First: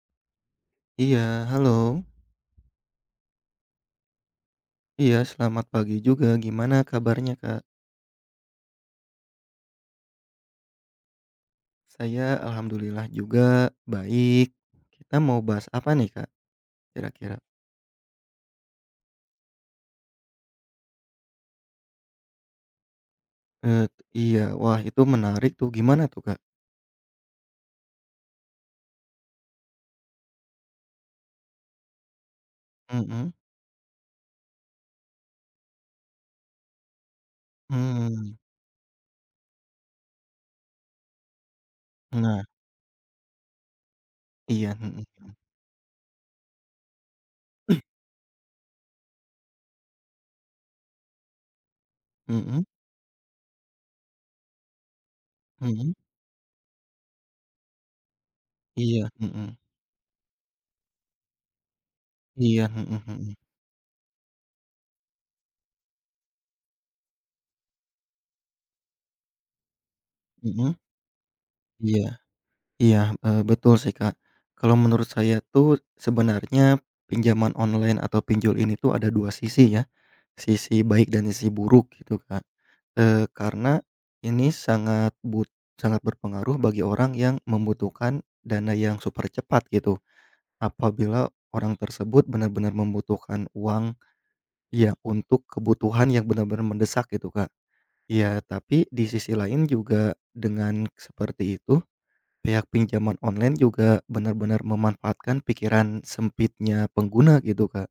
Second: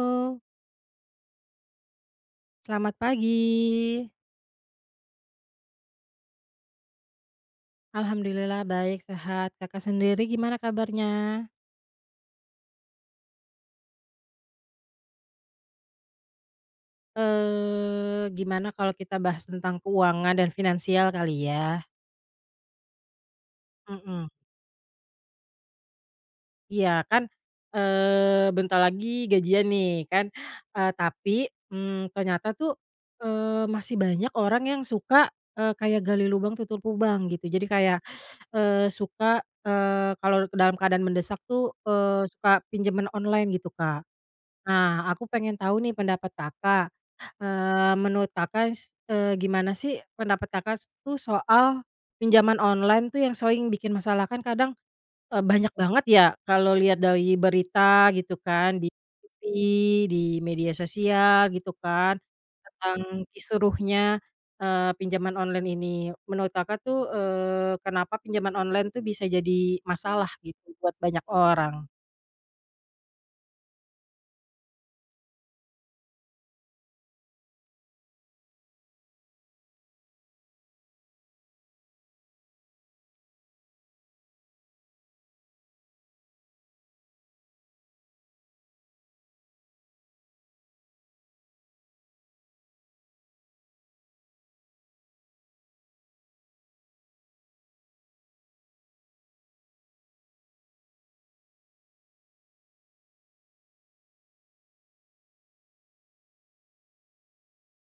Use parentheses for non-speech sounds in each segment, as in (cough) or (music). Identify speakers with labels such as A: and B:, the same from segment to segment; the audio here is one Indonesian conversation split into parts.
A: Halo,
B: Iya, halo.
A: selamat pagi.
B: Iya, selamat pagi juga. Gimana kabarnya, Kak?
A: Alhamdulillah baik, sehat. Kakak sendiri gimana kabarnya?
B: Saya alhamdulillah juga baik. Kita mau bahas apa nih, Kak, kira-kira?
A: Eee, gimana kalau kita bahas tentang keuangan dan finansial kali ya?
B: Eee,
A: Mhm,
B: iya, wah itu menarik tuh. Gimana tuh, Kak?
A: iya kan, eee, bentar lagi gajian nih kan, tapi, ternyata tuh,
B: Mhm.
A: masih banyak orang yang suka, kayak gali lubang tutup lubang gitu. Jadi kayak,
B: mmm,
A: suka, kalau dalam keadaan mendesak tuh,
B: nah,
A: suka pinjaman online gitu, Kak.
B: iya. mhm,
A: Nah, aku pengen tahu nih pendapat Kakak, eee, menurut Kakak s eee, gimana sih pendapat Kakak tuh soal pinjaman
B: mhm,
A: online tuh yang sering bikin masalah? Kan kadang, banyak
B: mhm,
A: banget ya kalau lihat dari berita gitu kan, di
B: iya,
A: TV,
B: mhm,
A: di media sosial gitu kan,
B: iya, mhm
A: tentang
B: mhm,
A: kisruhnya, pinjaman online ini. Menurut Kakak tuh, kenapa pinjaman online tuh bisa jadi masalah gitu
B: mhm.
A: buat banyak orang?
B: Iya iya, eee, betul sih, Kak. Kalau menurut saya tuh sebenarnya pinjaman online atau pinjol ini tuh ada 2 sisi ya. Sisi baik dan sisi buruk gitu, Kak. Eh karena ini sangat berpengaruh bagi orang yang membutuhkan dana yang super cepat gitu. Apabila orang tersebut benar-benar membutuhkan uang ya untuk kebutuhan yang benar-benar mendesak gitu, Kak. Ya tapi di sisi lain juga dengan seperti itu, pihak pinjaman online juga benar-benar memanfaatkan pikiran sempitnya pengguna gitu, Kak.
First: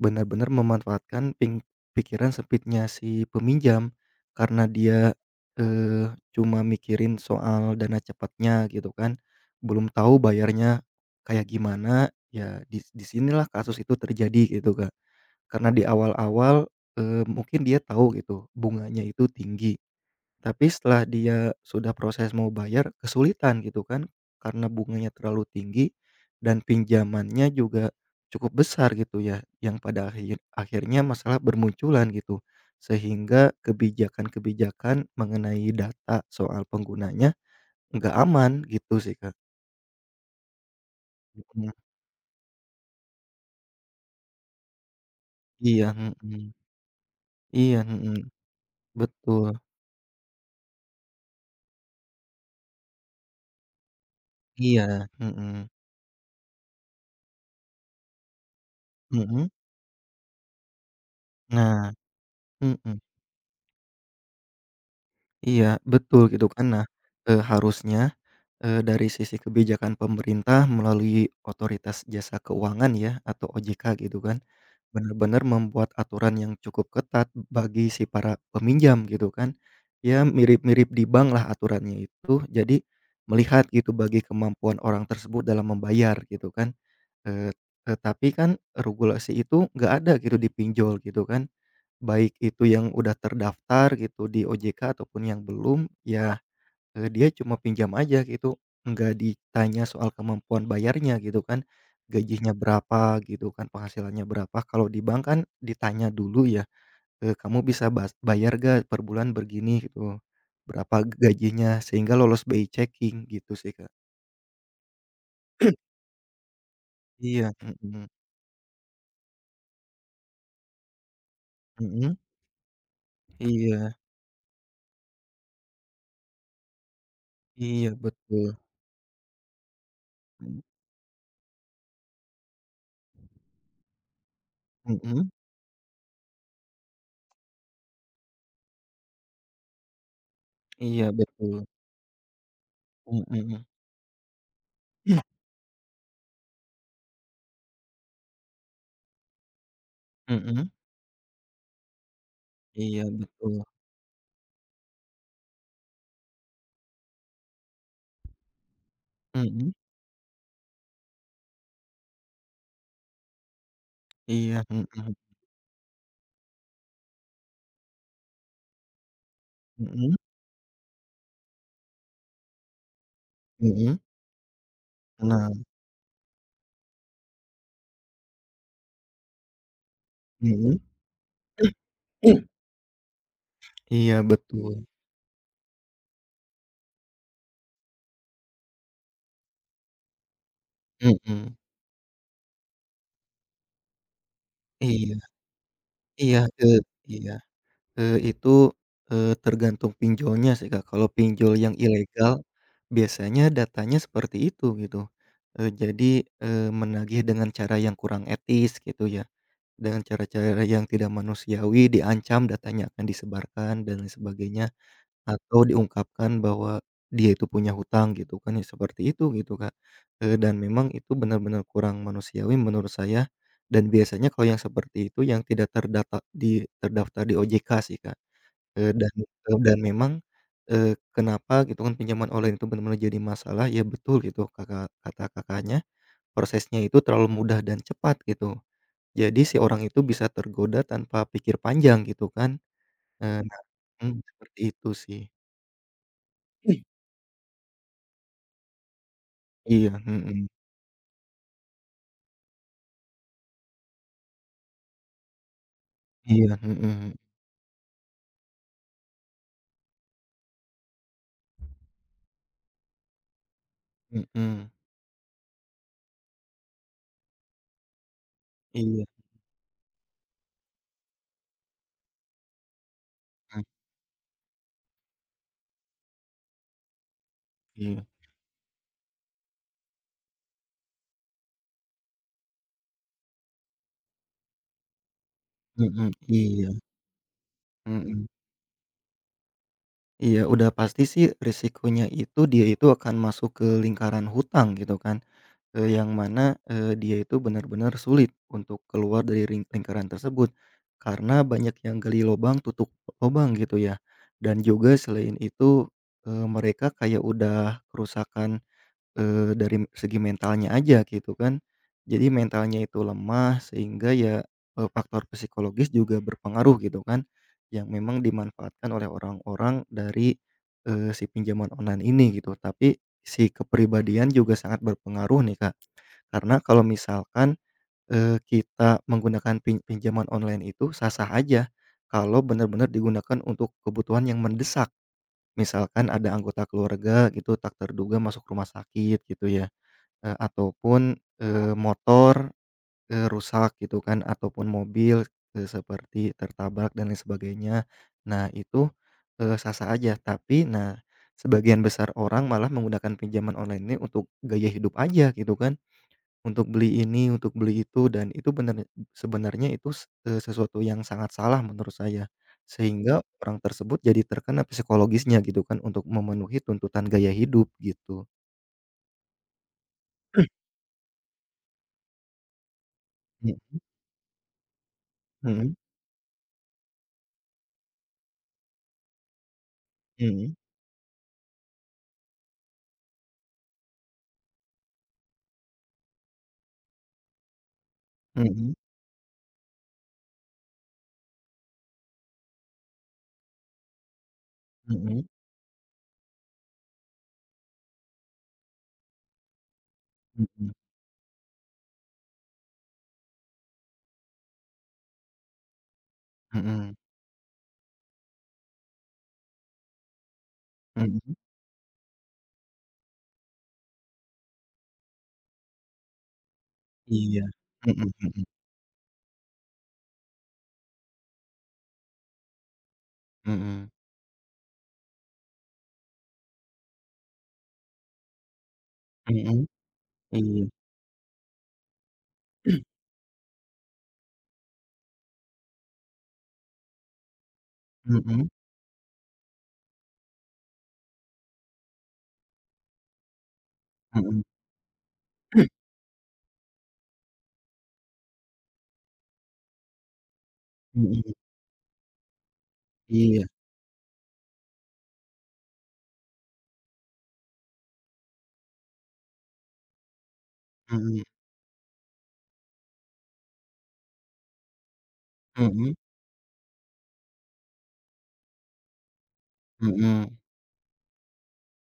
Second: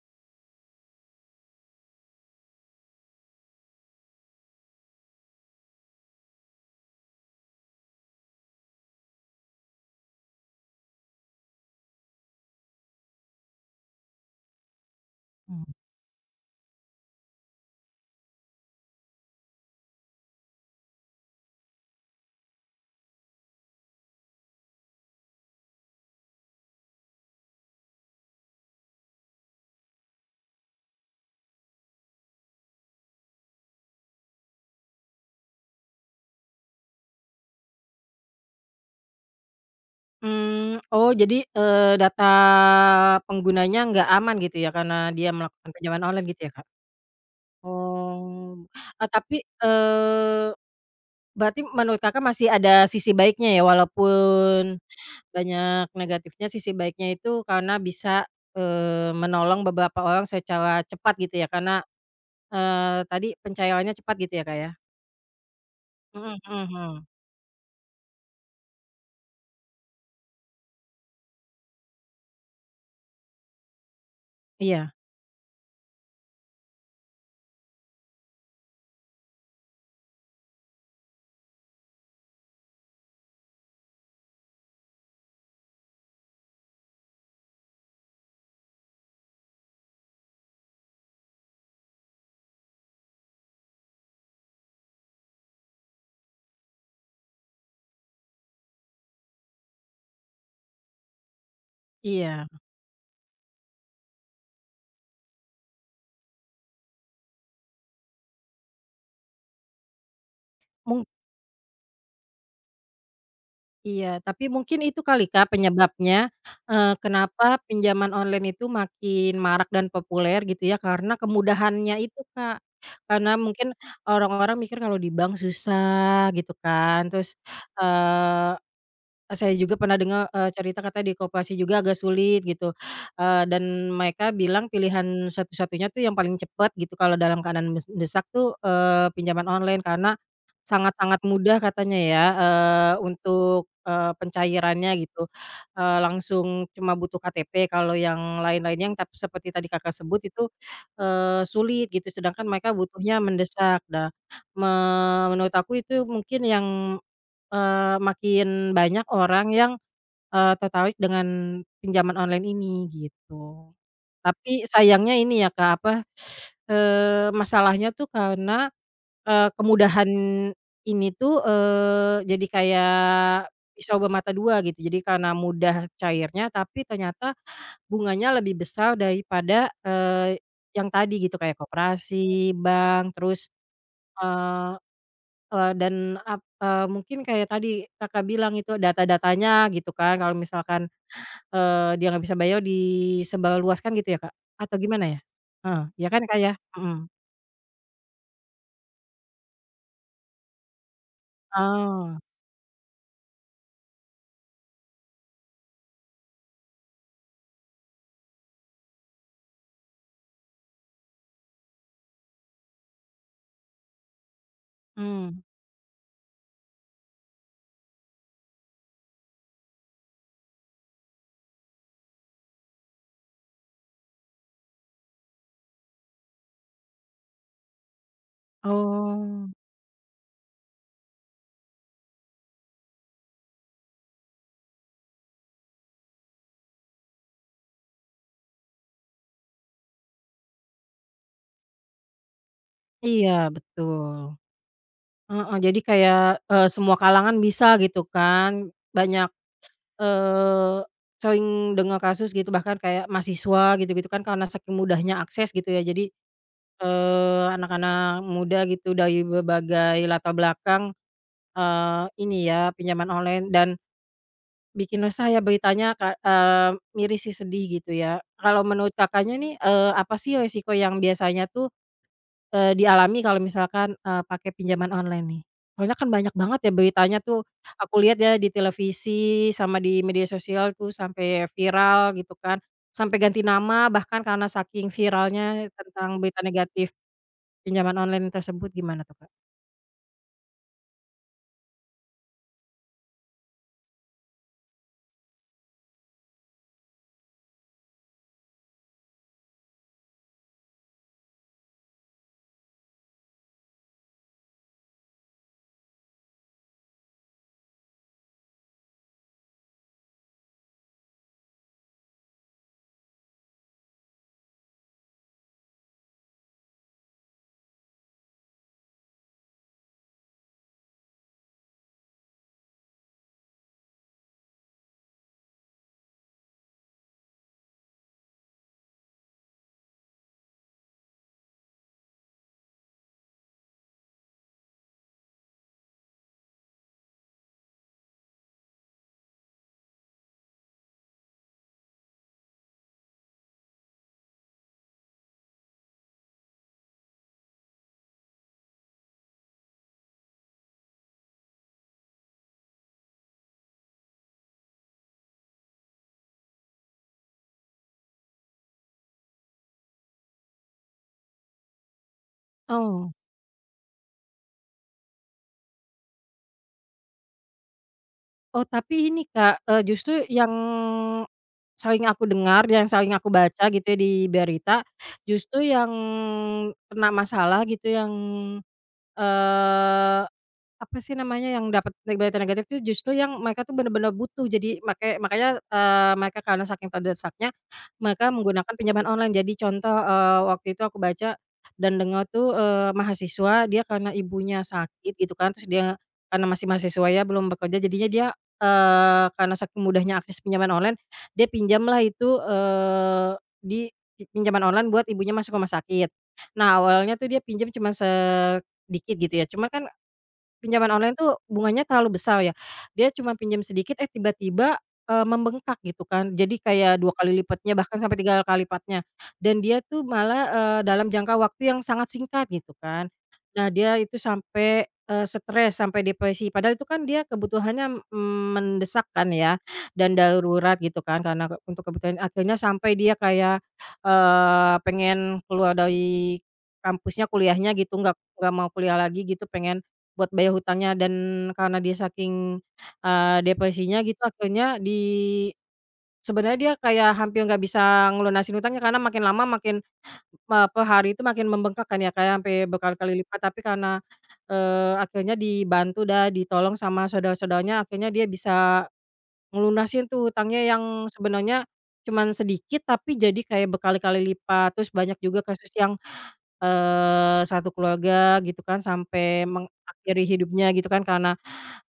B: Benar-benar memanfaatkan ping pikiran sempitnya si peminjam, karena dia, cuma mikirin soal dana cepatnya gitu kan, belum tahu bayarnya kayak gimana, ya di sinilah kasus itu terjadi gitu, Kak.
A: Mmm.
B: Karena di awal-awal, mungkin dia tahu gitu bunganya itu tinggi. Tapi setelah dia sudah proses mau bayar kesulitan gitu kan, karena bunganya terlalu tinggi dan pinjamannya juga cukup besar gitu ya, yang pada akhirnya masalah bermunculan gitu. Sehingga kebijakan-kebijakan mengenai data soal penggunanya nggak aman gitu sih, Kak.
A: Mmm, oh jadi,
B: Mhm.
A: data penggunanya nggak aman gitu ya karena dia melakukan
B: Iya,
A: pinjaman online gitu
B: mhm.
A: ya, Kak?
B: Iya, mhm.
A: Oh, tapi,
B: Betul.
A: eee, berarti menurut Kakak masih ada sisi baiknya ya walaupun
B: Iya, mhm.
A: banyak negatifnya, sisi baiknya itu karena bisa,
B: Mhm.
A: menolong beberapa orang secara cepat gitu ya karena,
B: Nah, mhm.
A: tadi pencairannya cepat gitu ya, Kak, ya?
B: Iya,
A: Mhm
B: betul gitu kan.
A: mhm
B: Nah,
A: mhm.
B: eee, harusnya dari sisi kebijakan pemerintah melalui Otoritas Jasa Keuangan ya atau OJK gitu kan,
A: Iya,
B: benar-benar membuat aturan yang cukup ketat bagi si para peminjam gitu kan. Ya mirip-mirip di bank lah aturannya itu, jadi melihat gitu bagi kemampuan orang tersebut dalam membayar gitu kan. Eee, tetapi kan regulasi itu nggak ada gitu di pinjol gitu kan, baik itu yang udah terdaftar gitu di OJK ataupun yang belum, ya. Dia cuma pinjam aja gitu, nggak ditanya soal kemampuan bayarnya gitu kan,
A: iya.
B: gajinya berapa gitu kan, penghasilannya berapa. Kalau di bank kan ditanya dulu ya, "Kamu bisa bayar gak per bulan begini?" Gitu, "Berapa
A: Mung
B: gajinya?" Sehingga lolos BI checking gitu sih, Kak.
A: Iya, tapi mungkin itu kali Kak penyebabnya, kenapa
B: Iya, mhm.
A: pinjaman online itu makin marak dan populer gitu ya, karena kemudahannya
B: mhm,
A: itu Kak. Karena mungkin
B: iya
A: orang-orang mikir kalau di bank susah gitu kan, terus,
B: iya betul.
A: eee saya juga pernah dengar,
B: Mhm.
A: cerita katanya di koperasi juga agak sulit gitu, dan mereka bilang pilihan
B: mhm,
A: satu-satunya tuh yang paling cepat gitu kalau dalam keadaan mendesak tuh, pinjaman online karena
B: iya
A: sangat-sangat
B: betul.
A: mudah katanya ya,
B: Mhm, mhm.
A: untuk, pencairannya gitu, langsung cuma butuh KTP kalau yang lain-lainnya yang seperti tadi Kakak sebut itu,
B: (clears throat)
A: sulit gitu sedangkan mereka
B: Iya
A: butuhnya
B: betul.
A: mendesak. Nah, me menurut aku itu mungkin yang makin banyak orang
B: Mhm,
A: yang, tertarik dengan pinjaman online ini gitu.
B: iya,
A: Tapi
B: mhm,
A: sayangnya ini ya Kak, apa, masalahnya tuh karena, kemudahan
B: mhm,
A: ini tuh, jadi kayak
B: mhm.
A: pisau bermata dua gitu. Jadi karena
B: Nah,
A: mudah cairnya, tapi ternyata bunganya lebih besar daripada,
B: mhm.
A: yang tadi gitu kayak koperasi, bank, terus,
B: Iya betul.
A: eee Eee, dan ap eee, mungkin kayak tadi Kakak bilang itu data-datanya gitu kan kalau misalkan,
B: Mhm.
A: dia nggak bisa bayar disebarluaskan gitu ya, Kak? Atau gimana
B: iya
A: ya? Heeh, ya kan,
B: iya,
A: Kak, ya?
B: eee,
A: Mhm.
B: iya, eee, itu, eee, tergantung pinjolnya sih, Kak. Kalau pinjol yang
A: Oh,
B: ilegal biasanya datanya seperti itu gitu, jadi menagih dengan cara yang kurang etis gitu ya, dengan cara-cara yang tidak manusiawi, diancam datanya akan disebarkan dan lain sebagainya.
A: mhm.
B: Atau diungkapkan bahwa dia itu punya hutang gitu kan ya, seperti itu gitu, Kak. Dan memang itu benar-benar kurang manusiawi menurut saya, dan biasanya kalau yang seperti itu yang tidak terdata di terdaftar di OJK sih, Kak. Eee, dan
A: Oh,
B: eee, dan memang, kenapa gitu kan pinjaman online itu benar-benar jadi masalah, ya betul gitu Kakak kata Kakaknya, prosesnya itu terlalu mudah dan cepat gitu. Jadi si orang itu bisa tergoda tanpa pikir panjang gitu kan,
A: iya
B: eee, nah
A: betul.
B: mhm, seperti itu sih.
A: Heeh, jadi kayak, semua kalangan bisa gitu kan, banyak,
B: Iya, mhm.
A: eee, sering dengar kasus gitu bahkan kayak mahasiswa gitu-gitu kan karena saking mudahnya akses gitu ya jadi
B: Iya, mhm.
A: Anak-anak muda gitu dari berbagai latar belakang, ini ya pinjaman online dan
B: Mhm.
A: bikin resah ya beritanya miris sih sedih gitu ya. Kalau menurut
B: Iya,
A: Kakaknya nih, apa sih resiko yang biasanya tuh, dialami kalau
B: mmm,
A: misalkan, pakai pinjaman online nih? Soalnya kan banyak banget ya beritanya tuh, aku
B: iya,
A: lihat ya di televisi sama di media sosial tuh sampai viral gitu kan, sampai ganti nama bahkan karena saking viralnya
B: mhm,
A: tentang berita
B: iya,
A: negatif. Pinjaman
B: mhm,
A: online tersebut gimana tuh, Kak?
B: iya, udah pasti sih risikonya itu dia itu akan masuk ke lingkaran hutang gitu kan, yang mana, dia itu benar-benar sulit untuk keluar dari lingkaran tersebut, karena banyak yang gali lobang tutup lobang gitu ya, dan juga selain itu, mereka kayak udah kerusakan dari segi mentalnya aja gitu kan. Jadi mentalnya itu lemah sehingga ya, faktor psikologis juga berpengaruh gitu kan, yang memang dimanfaatkan oleh orang-orang dari, si pinjaman online ini gitu. Tapi si kepribadian juga sangat berpengaruh nih, Kak. Karena kalau misalkan, kita menggunakan pinjaman online itu sah-sah aja kalau benar-benar digunakan untuk kebutuhan yang mendesak. Misalkan ada anggota keluarga gitu tak terduga masuk rumah sakit gitu ya. Ataupun motor rusak gitu kan, ataupun mobil seperti tertabrak dan lain sebagainya. Nah itu, sah-sah aja, tapi nah sebagian besar orang malah menggunakan pinjaman online ini untuk gaya hidup aja gitu kan, untuk beli ini, untuk beli itu, dan itu benar sebenarnya itu sesuatu yang sangat salah menurut saya.
A: Oh
B: Sehingga orang tersebut jadi terkena psikologisnya gitu kan untuk memenuhi tuntutan gaya hidup gitu.
A: oh, tapi ini, Kak, justru yang
B: (clears throat)
A: sering aku dengar, yang sering aku baca
B: Mhm.
A: gitu ya di berita, justru
B: mhm,
A: yang kena masalah gitu yang, eee
B: mhm,
A: Apa sih namanya, yang dapat negatif negatif itu justru yang mereka tuh bener-bener butuh. Jadi makanya, mereka karena saking terdesaknya, mereka menggunakan
B: mhm.
A: pinjaman online. Jadi contoh, waktu itu aku baca dan dengar tuh, mahasiswa dia karena ibunya sakit
B: Mhm
A: gitu kan, terus dia karena masih mahasiswa ya, belum bekerja, jadinya dia, karena saking mudahnya akses pinjaman
B: mhm
A: online, dia pinjamlah itu, eee, di pi pinjaman online buat ibunya masuk rumah sakit. Nah
B: mhm
A: awalnya tuh dia pinjam cuma sedikit gitu ya, cuma kan pinjaman online
B: mhm.
A: tuh bunganya terlalu besar ya. Dia cuma pinjam sedikit, eh tiba-tiba, membengkak gitu kan. Jadi kayak 2 kali
B: Iya.
A: lipatnya, bahkan
B: Mhm
A: sampai
B: mhm
A: 3 kali lipatnya. Dan dia tuh malah, dalam jangka waktu yang sangat singkat gitu kan. Nah
B: mhm
A: dia itu sampai, stres, sampai depresi. Padahal itu kan dia kebutuhannya, mendesak kan ya,
B: mhm.
A: dan
B: Iya.
A: darurat gitu kan, karena ke untuk kebutuhan akhirnya sampai
B: (clears throat)
A: dia kayak, pengen keluar dari kampusnya, kuliahnya gitu,
B: Mhm. mhm
A: nggak mau kuliah lagi gitu, pengen buat bayar hutangnya dan karena dia saking, depresinya gitu akhirnya
B: (clears throat)
A: sebenarnya dia kayak hampir nggak bisa ngelunasin hutangnya karena makin lama makin, per
B: Mhm.
A: hari itu
B: mhm,
A: makin membengkak kan ya, Kak, ya, sampai berkali-kali lipat
B: iya.
A: tapi karena, akhirnya dibantu dan ditolong sama saudara-saudaranya akhirnya dia bisa ngelunasin tuh hutangnya yang
B: Mhm
A: sebenarnya cuman sedikit tapi jadi kayak berkali-kali lipat, terus banyak juga kasus
B: mhm
A: yang satu keluarga gitu kan sampai
B: mhm
A: mengakhiri
B: mhm.
A: hidupnya gitu kan karena,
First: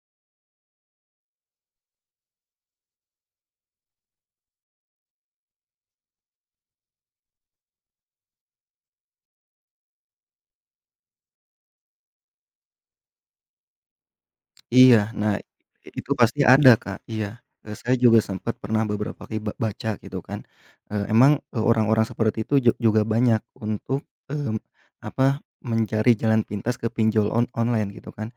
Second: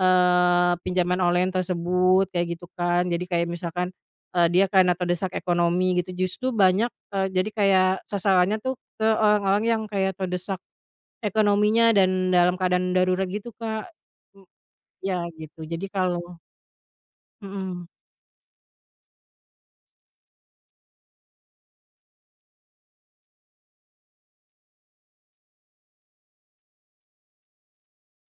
A: pinjaman online tersebut kayak gitu kan. Jadi kayak misalkan, dia karena terdesak ekonomi gitu justru banyak, jadi kayak sasarannya tuh ke orang-orang yang kayak terdesak ekonominya dan dalam keadaan darurat gitu, Kak. M
B: Iya,
A: iya
B: nah
A: gitu. Jadi
B: itu
A: kalau
B: pasti ada, Kak, iya.
A: mhm,
B: Saya juga sempat pernah beberapa kali baca gitu kan, emang, orang-orang seperti itu juga banyak untuk, mmm, apa, mencari jalan pintas ke pinjol online gitu kan,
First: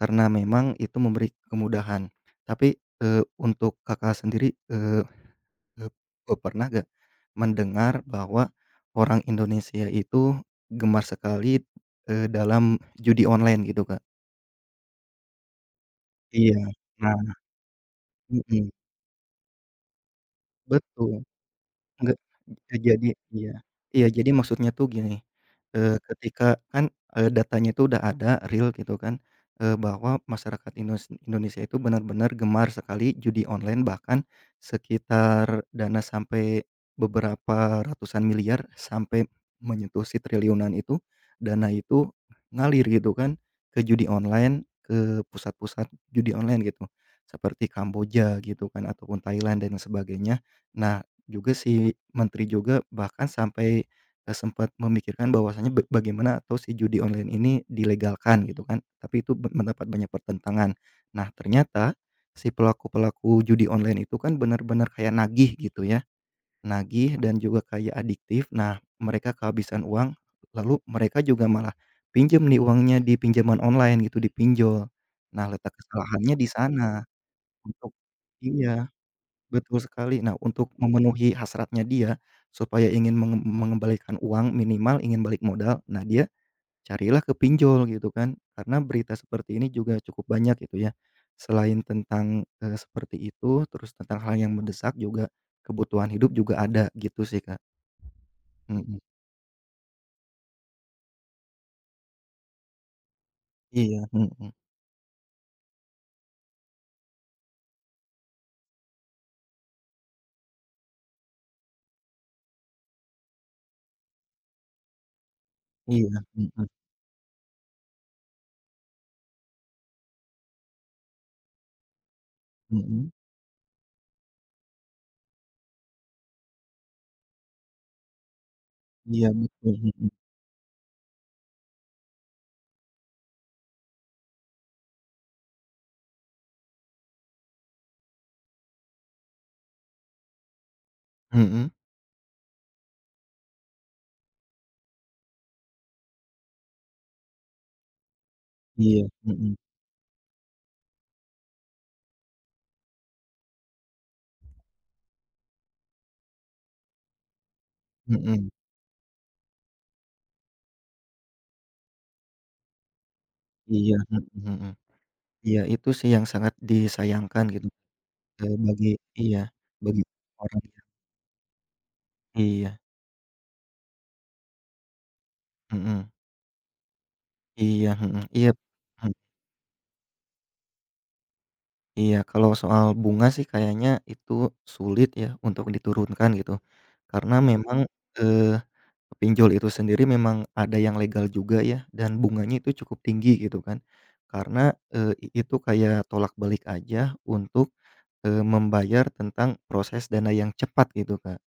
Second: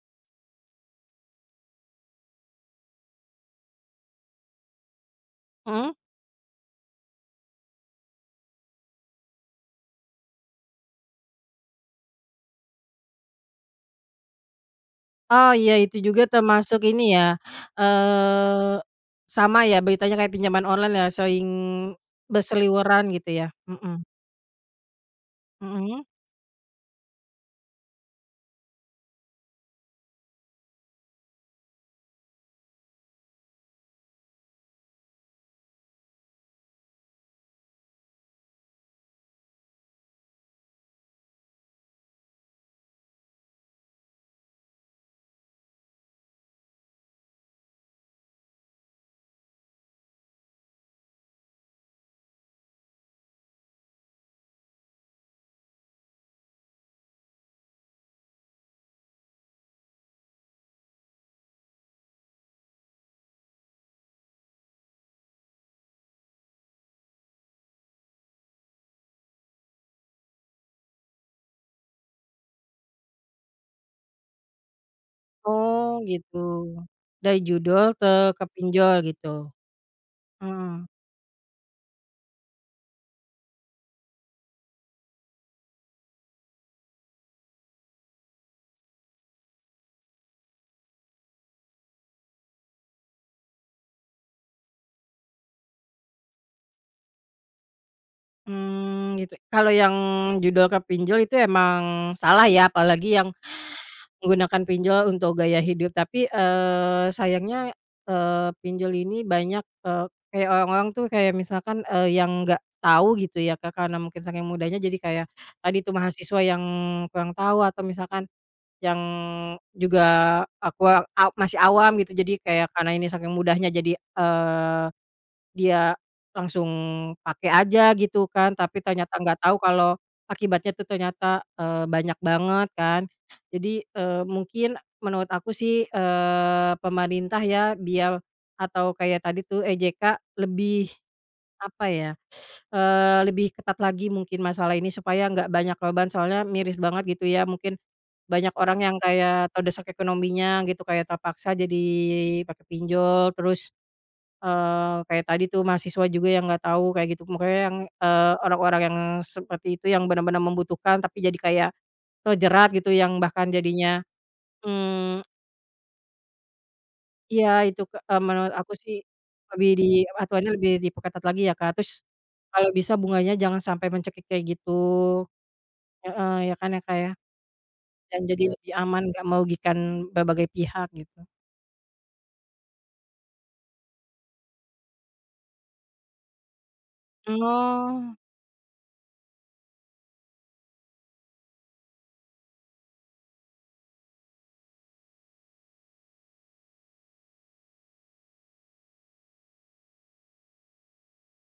B: karena memang itu memberi kemudahan. Tapi, eee, untuk Kakak sendiri, eee eee
A: mhm?
B: eee, pernah nggak mendengar bahwa orang Indonesia itu gemar sekali, dalam judi online gitu, Kak?
A: Oh, iya itu juga
B: Iya,
A: termasuk ini
B: nah,
A: ya,
B: mhm.
A: eee, sama ya beritanya kayak pinjaman online ya
B: Betul.
A: sering
B: Nggak e jadi
A: berseliweran gitu ya?
B: iya Iya,
A: Mhm,
B: jadi maksudnya tuh gini,
A: mhm.
B: ketika kan, datanya itu udah ada real gitu kan, bahwa masyarakat Indonesia itu benar-benar gemar sekali judi online bahkan sekitar dana sampai beberapa ratusan miliar sampai menyentuh si triliunan itu, dana itu ngalir gitu kan ke judi online, ke pusat-pusat judi online gitu, seperti Kamboja gitu kan ataupun Thailand dan sebagainya. Nah juga si menteri juga bahkan sampai, sempat memikirkan bahwasanya bagaimana atau si judi online ini dilegalkan gitu kan, tapi itu mendapat banyak pertentangan. Nah ternyata si pelaku-pelaku judi online itu kan benar-benar kayak nagih gitu ya, nagih dan juga kayak adiktif. Nah mereka kehabisan uang, lalu mereka juga malah pinjam nih uangnya di pinjaman online gitu, dipinjol. Nah letak
A: Oh
B: kesalahannya
A: gitu,
B: di sana
A: dari judul
B: untuk
A: te ke
B: iya.
A: pinjol gitu?
B: Betul sekali. Nah, untuk
A: Mhm,
B: memenuhi hasratnya dia, supaya ingin mengembalikan uang, minimal ingin balik modal, nah dia carilah ke pinjol gitu kan. Karena berita seperti ini juga cukup banyak gitu ya. Selain tentang, seperti itu, terus tentang hal yang mendesak juga, kebutuhan hidup juga ada, gitu sih, Kak. Mhm.
A: mmm, gitu. Kalau yang judul ke pinjol itu emang salah ya apalagi yang
B: Iya, mhm.
A: menggunakan pinjol untuk gaya hidup tapi, sayangnya, pinjol ini banyak, kayak orang-orang tuh kayak misalkan, yang nggak tahu gitu ya Kak, karena mungkin saking mudahnya jadi kayak tadi tuh
B: Iya,
A: mahasiswa yang
B: mhm.
A: kurang tahu atau misalkan yang juga aku a a masih awam gitu jadi kayak karena ini
B: mhm.
A: saking mudahnya jadi, dia langsung pakai aja gitu kan, tapi ternyata
B: Iya,
A: nggak tahu
B: betul,
A: kalau
B: mhm.
A: akibatnya tuh ternyata, banyak banget kan. Jadi, mungkin menurut aku sih, pemerintah ya biar atau kayak tadi tuh EJK lebih
B: Mhm.
A: apa ya, lebih ketat lagi mungkin masalah ini supaya nggak banyak korban soalnya miris banget gitu ya, mungkin banyak orang yang
B: Iya,
A: kayak
B: mhm.
A: terdesak ekonominya gitu, kayak terpaksa jadi pakai pinjol terus kayak tadi tuh mahasiswa juga yang nggak tahu kayak gitu, makanya yang,
B: Mhm.
A: orang-orang yang seperti itu yang benar-benar membutuhkan tapi jadi kayak terjerat gitu yang bahkan
B: Iya,
A: jadinya
B: mhm mhm.
A: mmm,
B: Iya, itu sih yang sangat disayangkan
A: iya
B: gitu.
A: itu menurut
B: Eee,
A: aku
B: bagi
A: sih
B: iya,
A: lebih di
B: bagi
A: aturannya
B: orang
A: lebih
B: yang
A: diperketat lagi ya, Kak. Terus kalau
B: iya,
A: bisa bunganya jangan sampai mencekik kayak gitu
B: mhm,
A: heeh, ya kan ya, Kak, ya?
B: iya, mhm,
A: Dan jadi
B: iya,
A: lebih aman
B: mhm,
A: nggak merugikan berbagai pihak gitu.
B: iya, kalau soal bunga sih kayaknya itu sulit ya untuk diturunkan gitu, karena memang,
A: Oh,
B: eee, pinjol itu sendiri memang ada yang legal juga ya dan bunganya itu cukup tinggi gitu kan, karena, eee, i itu kayak tolak balik aja untuk membayar tentang proses dana yang cepat gitu, Kak.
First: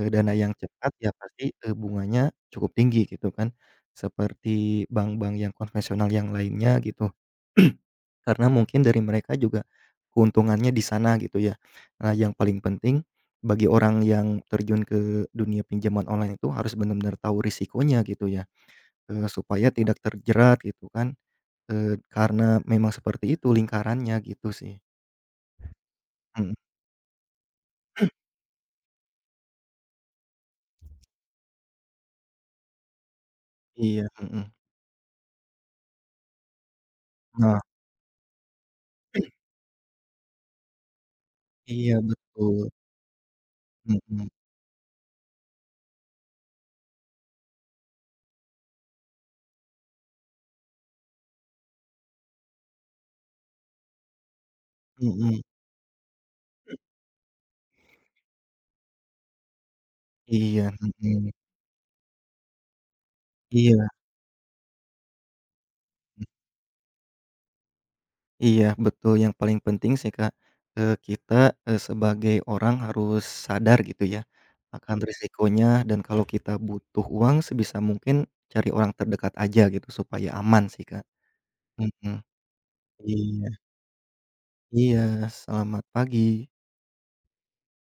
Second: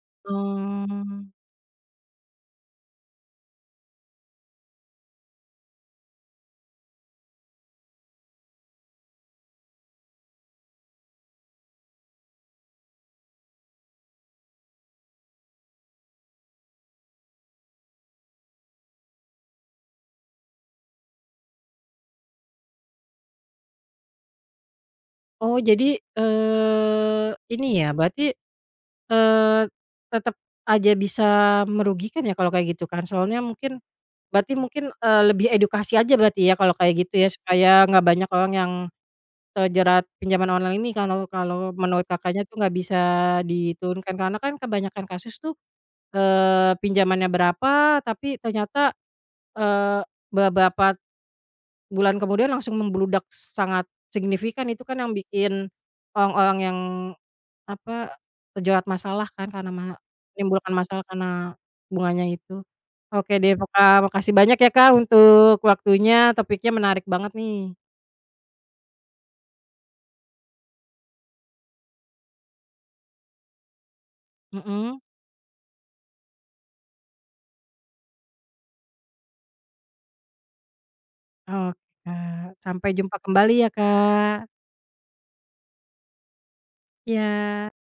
B: Dana yang cepat ya
A: mmm.
B: pasti, bunganya cukup tinggi gitu kan, seperti bank-bank yang konvensional yang lainnya gitu. (clears throat) Karena mungkin dari mereka juga keuntungannya di sana gitu ya. Nah, yang paling penting bagi orang yang terjun ke dunia pinjaman online itu harus benar-benar tahu risikonya gitu ya, supaya tidak terjerat gitu kan, karena memang seperti itu lingkarannya gitu sih.
A: Oh jadi,
B: Mhm,
A: ini ya berarti Eee, tetep aja bisa merugikan ya kalau kayak gitu kan? Soalnya mungkin
B: iya, mhm.
A: berarti mungkin, lebih edukasi aja berarti ya kalau kayak gitu ya,
B: Nah.
A: supaya nggak banyak orang yang terjerat pinjaman online ini kalau kalau
B: Iya
A: menurut Kakaknya tuh
B: betul.
A: nggak bisa diturunkan.
B: Mhm.
A: Karena kan kebanyakan kasus tuh, pinjamannya berapa tapi ternyata, eee, beberapa bulan kemudian langsung membludak sangat signifikan, itu kan yang
B: mhm,
A: bikin orang-orang yang apa, terjerat masalah kan karena
B: iya,
A: menimbulkan masalah karena
B: mhm.
A: bunganya itu. Oke deh
B: Iya,
A: Kak, makasih banyak ya Kak untuk
B: mmm,
A: waktunya, topiknya menarik banget nih.
B: iya betul yang paling penting sih Kak, eee, kita, sebagai orang harus sadar gitu ya, akan
A: Mhm,
B: risikonya dan kalau kita butuh uang sebisa mungkin cari orang terdekat aja gitu supaya aman sih Kak,
A: oke
B: mhm,
A: Kak, sampai jumpa
B: iya
A: kembali ya Kak.
B: iya, selamat pagi.
A: Iya.